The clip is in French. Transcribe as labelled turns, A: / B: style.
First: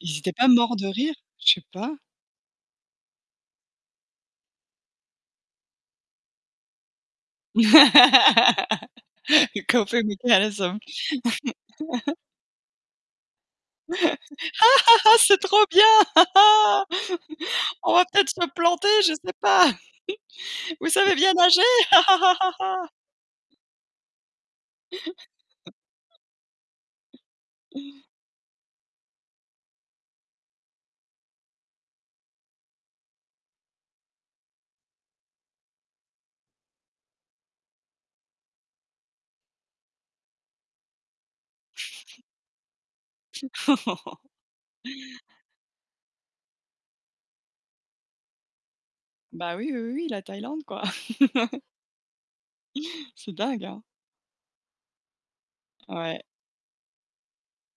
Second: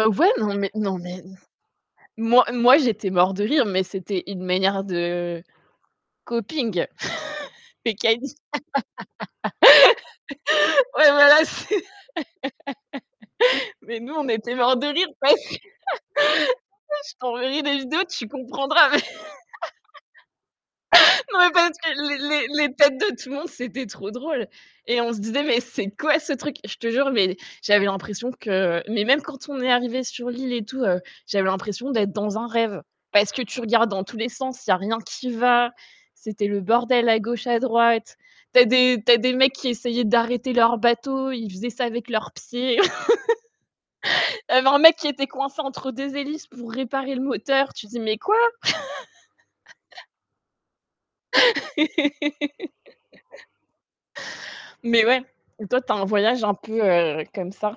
A: I ils
B: ouais,
A: étaient pas
B: non, mais
A: morts de
B: non,
A: rire,
B: mais
A: je sais pas?
B: moi moi, j'étais mort de rire, mais c'était une manière de [unintelligible]
A: [unintelligible] «Ha
B: Ouais, voilà, c'est, mais nous, on était morts de
A: ha
B: rire
A: ha!
B: [unintelligible]
A: C'est trop bien. Ha ha!
B: je t'enverrai des
A: On va
B: vidéos,
A: peut-être
B: tu
A: se planter,
B: comprendras.
A: je sais pas. Vous savez bien
B: Non,
A: nager?
B: parce que
A: Ha ha
B: les
A: ha
B: les
A: ha
B: les
A: ha!»
B: têtes de tout le monde, c'était trop drôle et on se disait: «Mais c'est quoi ce truc?» Je te jure, mais j'avais l'impression que, mais même quand on est arrivé sur l'île et tout, j'avais l'impression d'être dans un rêve parce que tu regardes dans tous les sens, il y a rien qui va, c'était le bordel à gauche, à droite. Tu as des tu as des mecs qui essayaient d'arrêter leur bateau, ils faisaient ça avec leurs pieds. Il y avait un mec qui était coincé entre 2 hélices pour réparer le moteur, tu dis: «Mais quoi».
A: Bah, oui, oui, oui, la Thaïlande, quoi. C'est dingue, hein.
B: Mais ouais, toi, tu as un
A: Ouais.
B: voyage un peu comme ça?